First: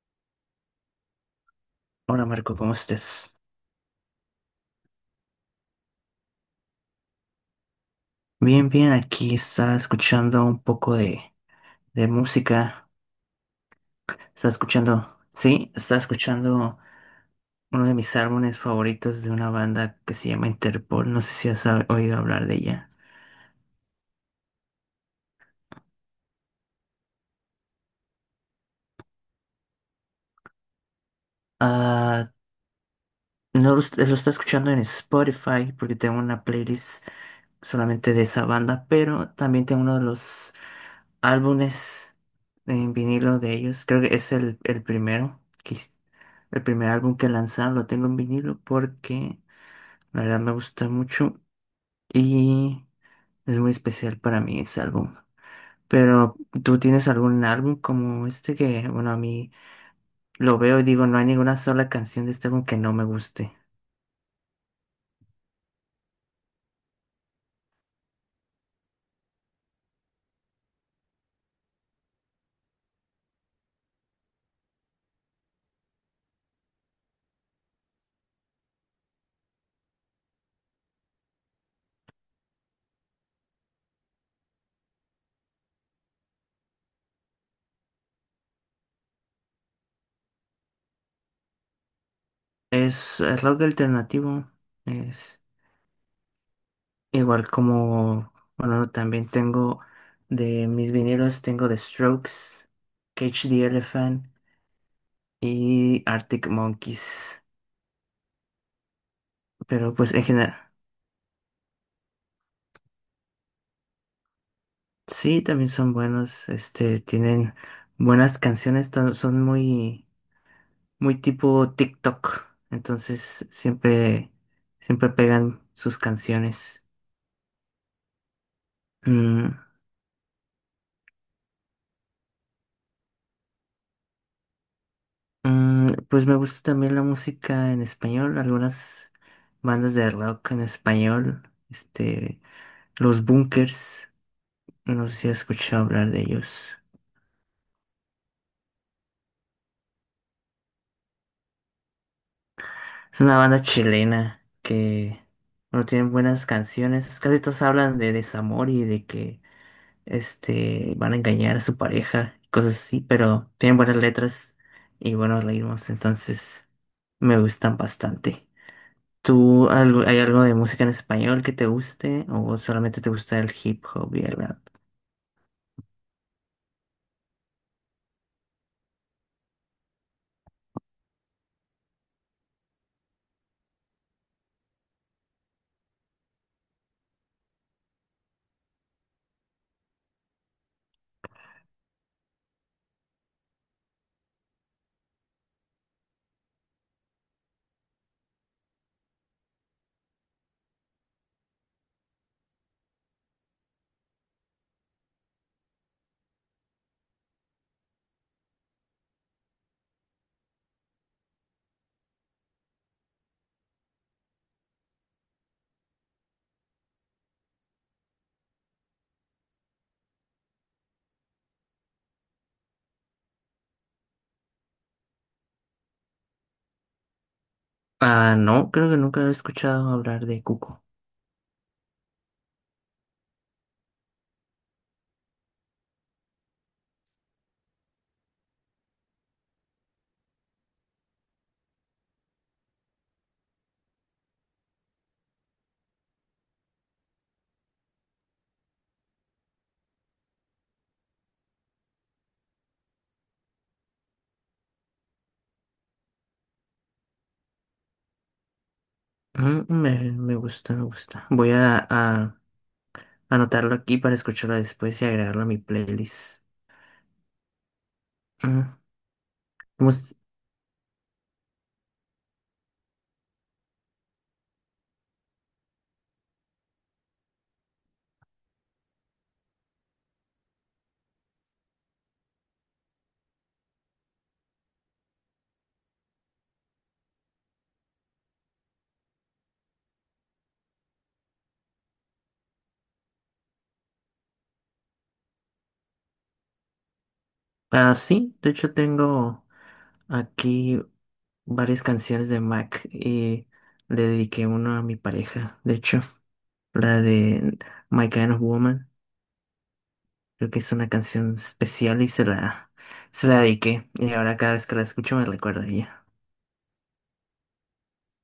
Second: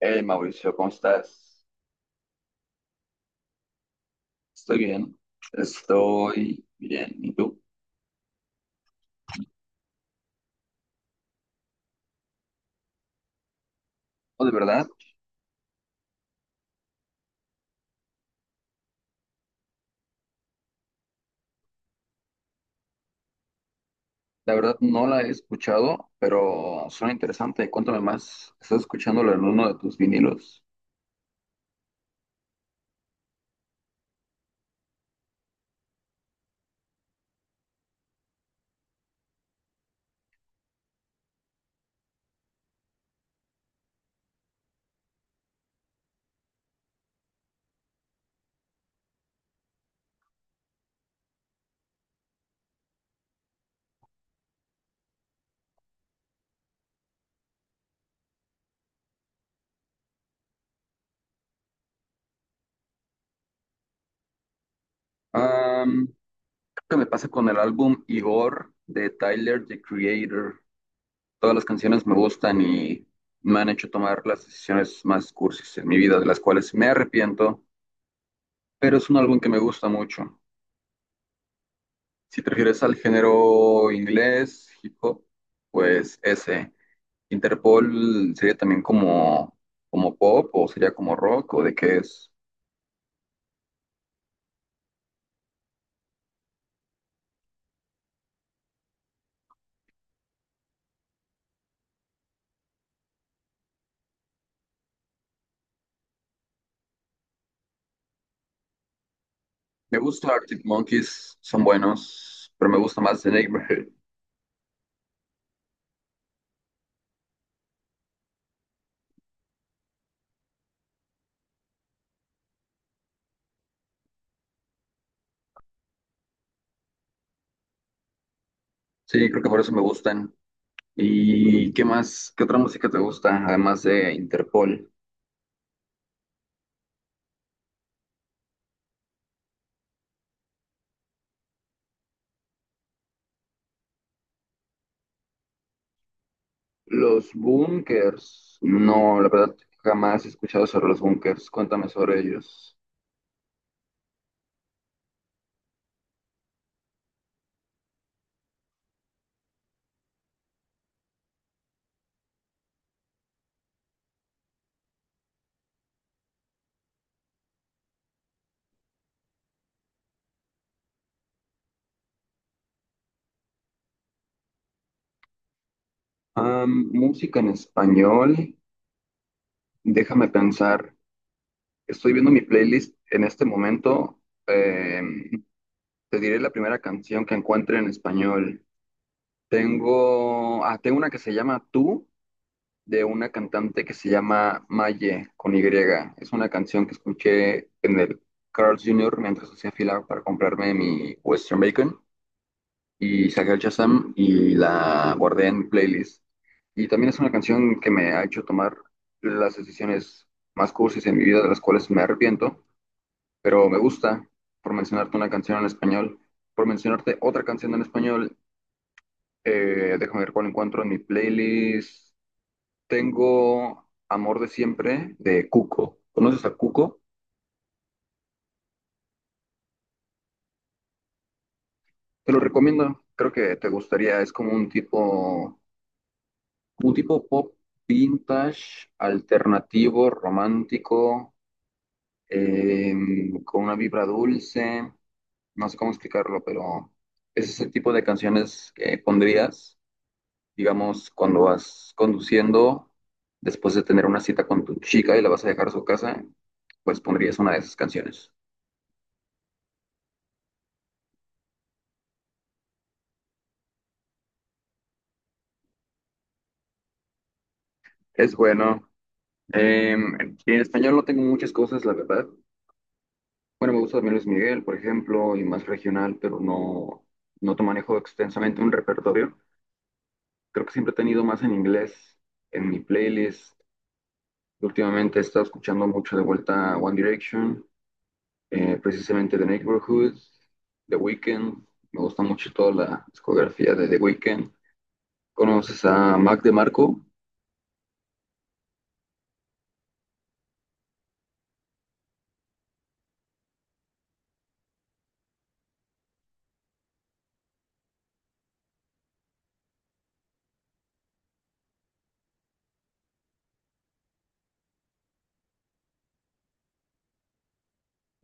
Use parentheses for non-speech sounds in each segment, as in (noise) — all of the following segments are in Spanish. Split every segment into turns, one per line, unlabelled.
Hey Mauricio, ¿cómo estás?
Hola Marco, ¿cómo estás?
Estoy bien, estoy bien. ¿Y tú?
Bien, bien, aquí está escuchando un poco de música.
Oh,
Está
de verdad,
escuchando, sí, está escuchando uno de mis álbumes favoritos de una banda que se llama Interpol. No sé si oído hablar de ella.
la verdad no la he escuchado, pero suena interesante. Cuéntame más. ¿Estás escuchándolo en uno de tus vinilos?
Ah, no lo, est- lo está escuchando en Spotify porque tengo una playlist solamente de esa banda, pero también tengo uno de los álbumes en vinilo de ellos. Creo que es el primero, el primer álbum que lanzaron. Lo tengo en vinilo porque la verdad me gusta mucho y es muy especial para mí ese álbum. Pero tú tienes algún álbum como este que, bueno, a mí lo veo y digo, no hay ninguna sola canción de este álbum que no me guste.
Am, Creo que me pasa con el álbum Igor de Tyler, The Creator. Todas las canciones me gustan y me han hecho tomar las decisiones más cursis en mi vida, de las cuales me arrepiento, pero es un álbum que me gusta mucho. Si te refieres al género inglés, hip hop, pues ese. Interpol sería también como pop o sería como rock o de qué es.
Es rock alternativo. Igual como, bueno, también tengo de mis vinilos, tengo The Strokes, Cage the Elephant y Arctic Monkeys. Pero
Me
pues en
gusta
general,
Arctic Monkeys, son buenos, pero me gusta más The Neighborhood.
sí, también son buenos, este, tienen buenas canciones, son muy, muy tipo TikTok. Entonces siempre, siempre pegan sus canciones.
Sí, creo que
Mm,
por eso me gustan. ¿Y qué más? ¿Qué otra música te gusta además de Interpol?
Pues me gusta también la música en español, algunas bandas de rock en español, este, Los Bunkers, no sé si has escuchado hablar de ellos.
Los Bunkers. No, la verdad jamás he escuchado sobre los Bunkers. Cuéntame sobre ellos.
Es una banda chilena que, bueno, tienen buenas canciones, casi todos hablan de desamor y de que, este, van a engañar a su pareja, y cosas así, pero tienen buenas letras y buenos ritmos, entonces me gustan bastante. ¿Tú algo, hay algo de música en español que te guste o solamente te gusta el hip hop y el rap?
Música en español. Déjame pensar, estoy viendo mi playlist en este momento. eh, Te diré la primera canción que encuentre en español. Tengo una que se llama Tú, de una cantante que se llama Maye con Y. Es una canción que escuché en el Carl's Jr. mientras hacía fila para comprarme mi Western Bacon y saqué el Shazam y la guardé en playlist. Y también es una canción que me ha hecho tomar las decisiones más cursis en mi vida, de las cuales me arrepiento, pero me gusta, por mencionarte una canción en español, por mencionarte otra canción en español, déjame ver cuál encuentro en mi playlist. Tengo Amor de Siempre de Cuco. ¿Conoces a Cuco?
Ah, no, creo que nunca he escuchado hablar de Cuco.
Te lo recomiendo, creo que te gustaría, es como un tipo como tipo pop vintage, alternativo, romántico, con una vibra dulce, no sé cómo explicarlo, pero es ese tipo de canciones que pondrías, digamos, cuando vas conduciendo, después de tener una cita con tu chica y la vas a dejar a su casa, pues pondrías una de esas canciones.
Mm, me gusta, me gusta. Voy a anotarlo aquí para escucharlo después y agregarlo a mi playlist.
Es
Mm,
bueno.
mus-
Em, en español no tengo muchas cosas, la verdad. Bueno, me gusta también Luis Miguel, por ejemplo, y más regional, pero no, no te manejo extensamente un repertorio. Creo que siempre he tenido más en inglés en mi playlist. Últimamente he estado escuchando mucho de vuelta One Direction, precisamente The Neighborhood, The Weeknd. Me gusta mucho toda la discografía de The Weeknd. ¿Conoces a Mac DeMarco?
ah, sí, de hecho tengo aquí varias canciones de Mac y le dediqué una a mi pareja, de hecho, la de My Kind of Woman. Creo que es una canción especial y se la dediqué. Y ahora cada vez que la escucho me recuerdo a ella.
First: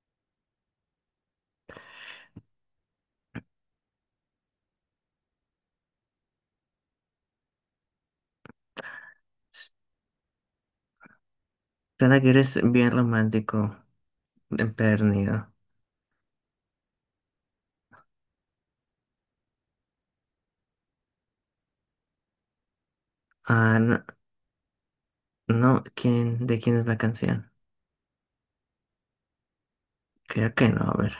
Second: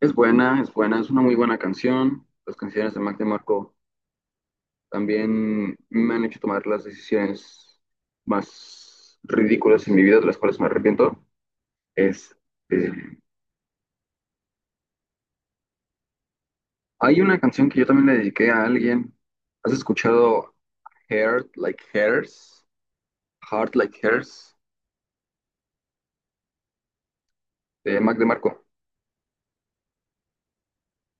Es buena, es buena, es una muy buena canción. Las canciones de Mac DeMarco también me han hecho tomar las decisiones más ridículas en mi vida, de las cuales me arrepiento.
Suena que
Es,
eres bien
eh,
romántico, empedernido.
Hay una canción que yo también le dediqué a alguien. ¿Has escuchado Heart Like Hers? Heart
Ah,
Like
no,
Hers
no, ¿quién, de quién es la canción?
de Mac DeMarco.
Creo que no, a ver.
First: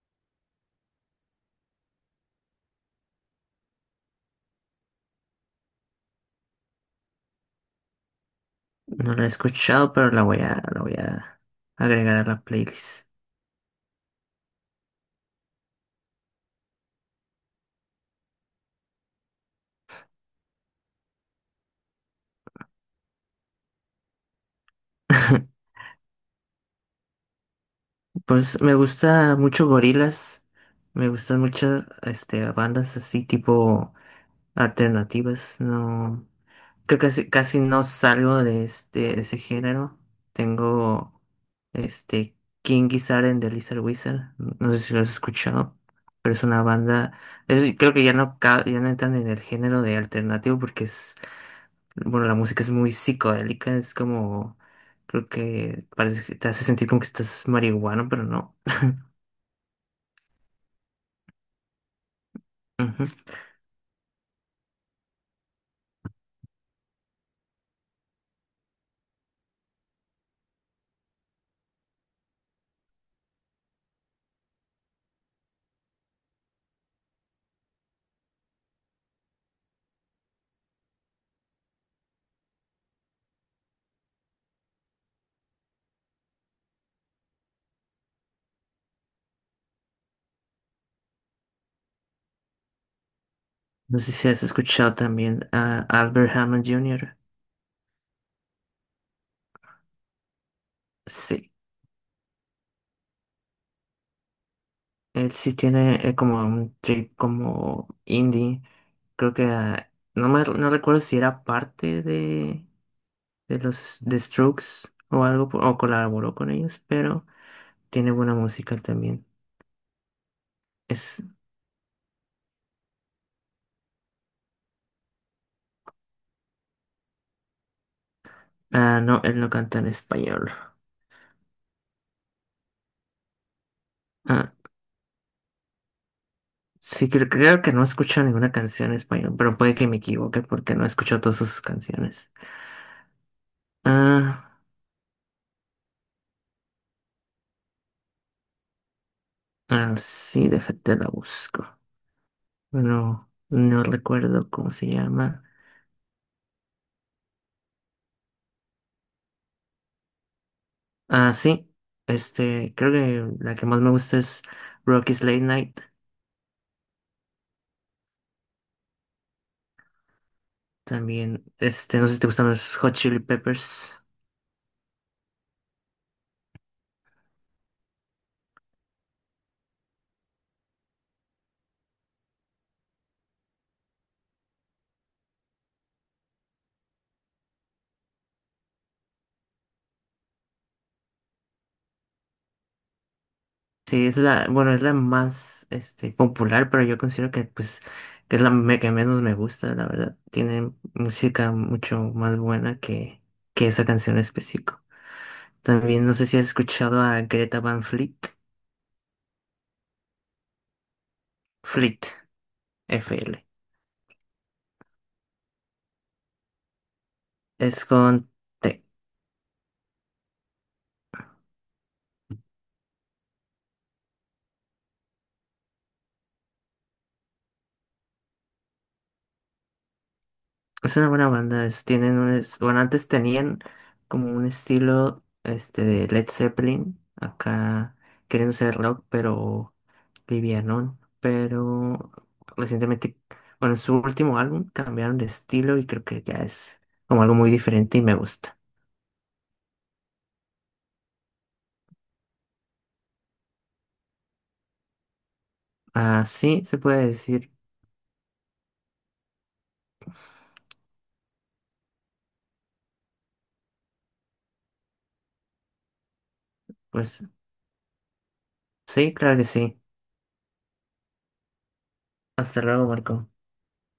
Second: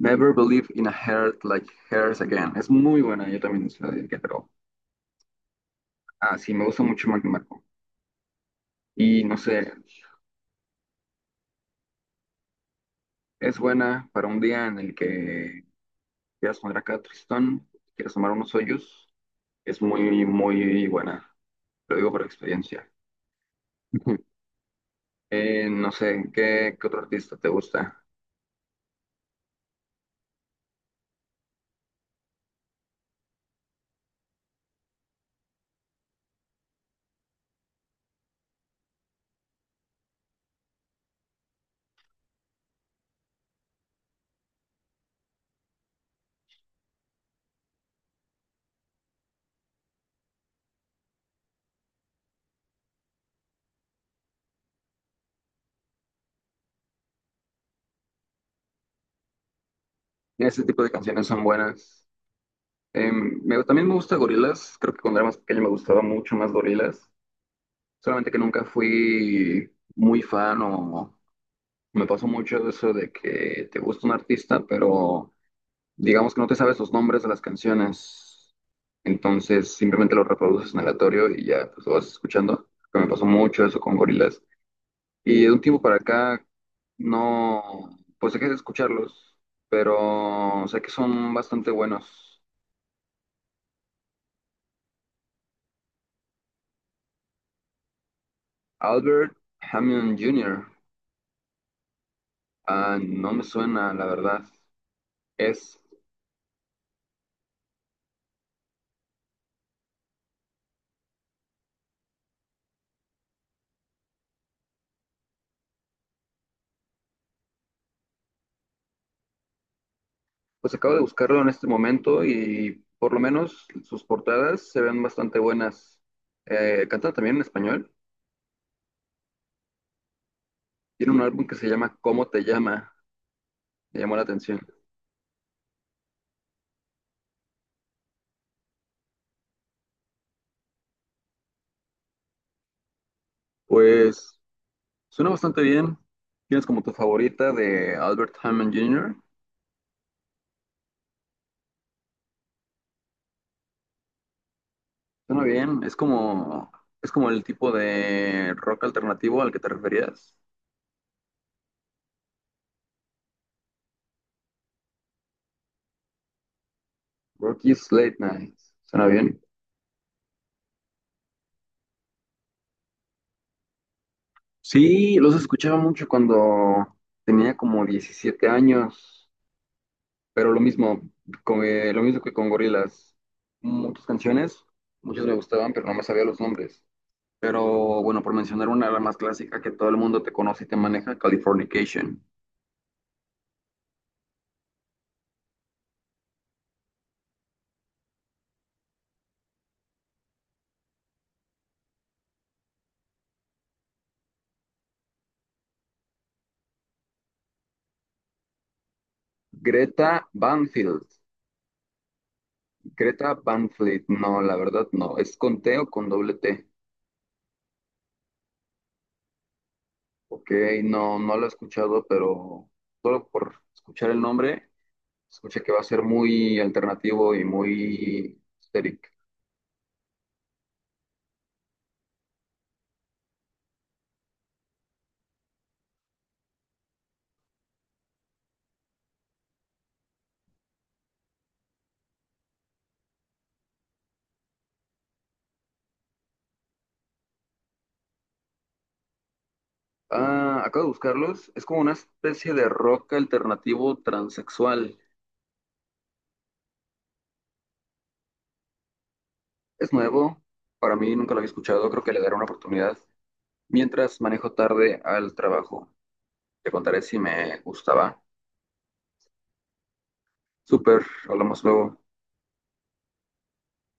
Never Believe in a Heart Like Hers Again. Es muy buena, yo también se la dediqué, pero ah, sí, me gusta mucho Mac DeMarco.
No
Y
la he
no sé,
escuchado, pero la voy a agregar a la playlist.
es buena para un día en el que quieras poner acá tristón, quieras tomar unos hoyos. Es muy, muy buena. Lo digo por experiencia. (laughs)
(laughs)
No sé, ¿qué otro artista te gusta?
Pues me gusta mucho Gorilas, me gustan muchas este, bandas así tipo alternativas, no. Creo que casi, casi no salgo de de ese género. Tengo este King Gizzard and the Lizard Wizard. No sé si lo has escuchado, pero es una banda. Creo que ya no ya no entran en el género de alternativo porque es bueno la música es muy psicodélica. Es como creo que parece que te hace sentir como que estás marihuano, pero no.
Ese tipo de canciones son buenas.
Ujú.
También me gusta Gorillaz. Creo que cuando era más pequeño me gustaba mucho más Gorillaz. Solamente que nunca fui muy fan o me pasó mucho eso de que te gusta un artista, pero digamos que no te sabes los nombres de las canciones. Entonces simplemente lo reproduces en aleatorio y ya pues, lo vas escuchando. Que me pasó mucho eso con Gorillaz. Y de un tiempo para acá no, pues dejé de escucharlos, pero sé que son bastante buenos.
No sé si has escuchado también a Albert Hammond Jr.
Albert Hammond Jr.
Sí.
Ah, no me suena, la verdad.
Él sí
Es,
tiene como un trip como indie. Creo que no me no recuerdo si era parte de los de Strokes o colaboró con ellos, pero tiene buena música también.
pues acabo de
Es
buscarlo en este momento y por lo menos sus portadas se ven bastante buenas. Canta también en español.
ah no, él no canta en español.
Tiene un álbum que se llama ¿Cómo te llama? Me llamó la
Ah,
atención.
sí creo, creo que no escucho ninguna canción en español, pero puede que me equivoque porque no escucho todas sus canciones.
Pues
Ah,
suena bastante bien. ¿Tienes como tu favorita de Albert Hammond Jr.?
ah, sí, déjate la busco. Bueno, no recuerdo cómo se llama.
Suena bien, es como el tipo de rock alternativo al que te referías.
Ah, sí. Este, creo que la que más me gusta es Rocky's Late Night.
Rocky's Late Night, suena bien.
También, este, no sé si te gustan los Hot Chili Peppers.
Sí, los escuchaba mucho cuando tenía como 17 años, pero lo mismo, lo mismo que con Gorillaz. Muchas canciones, muchas me gustaban, pero no me sabía los nombres. Pero bueno, por mencionar una, la más clásica que todo el mundo te conoce y te maneja, Californication.
Sí, es la, bueno, es la más, este, popular, pero yo considero que, pues, que es que menos me gusta, la verdad. Tiene música mucho más buena que esa canción en específico. También, no sé si has escuchado a Greta Van Fleet.
Greta Banfield.
Fleet, F
Greta
L.
Van Fleet, no, la verdad no. ¿Es con T o con doble T?
Es con T.
Ok, no, no lo he escuchado, pero solo por escuchar el nombre, escuché que va a ser muy alternativo y muy histérico.
Es una buena banda, tienen un, bueno, antes tenían como un estilo este de Led Zeppelin, acá queriendo ser rock, pero livianón, pero recientemente, bueno, en su último álbum cambiaron de estilo y creo que ya es como algo muy diferente y me gusta.
Ah, acabo de buscarlos. Es como una especie de rock alternativo transexual.
Ah, sí, se puede decir,
Es nuevo, para mí nunca lo había escuchado, creo que le daré una oportunidad. Mientras manejo tarde al trabajo, te contaré si
pues
me gustaba.
sí, claro que sí.
Súper, hablamos luego.
Hasta luego, Marco.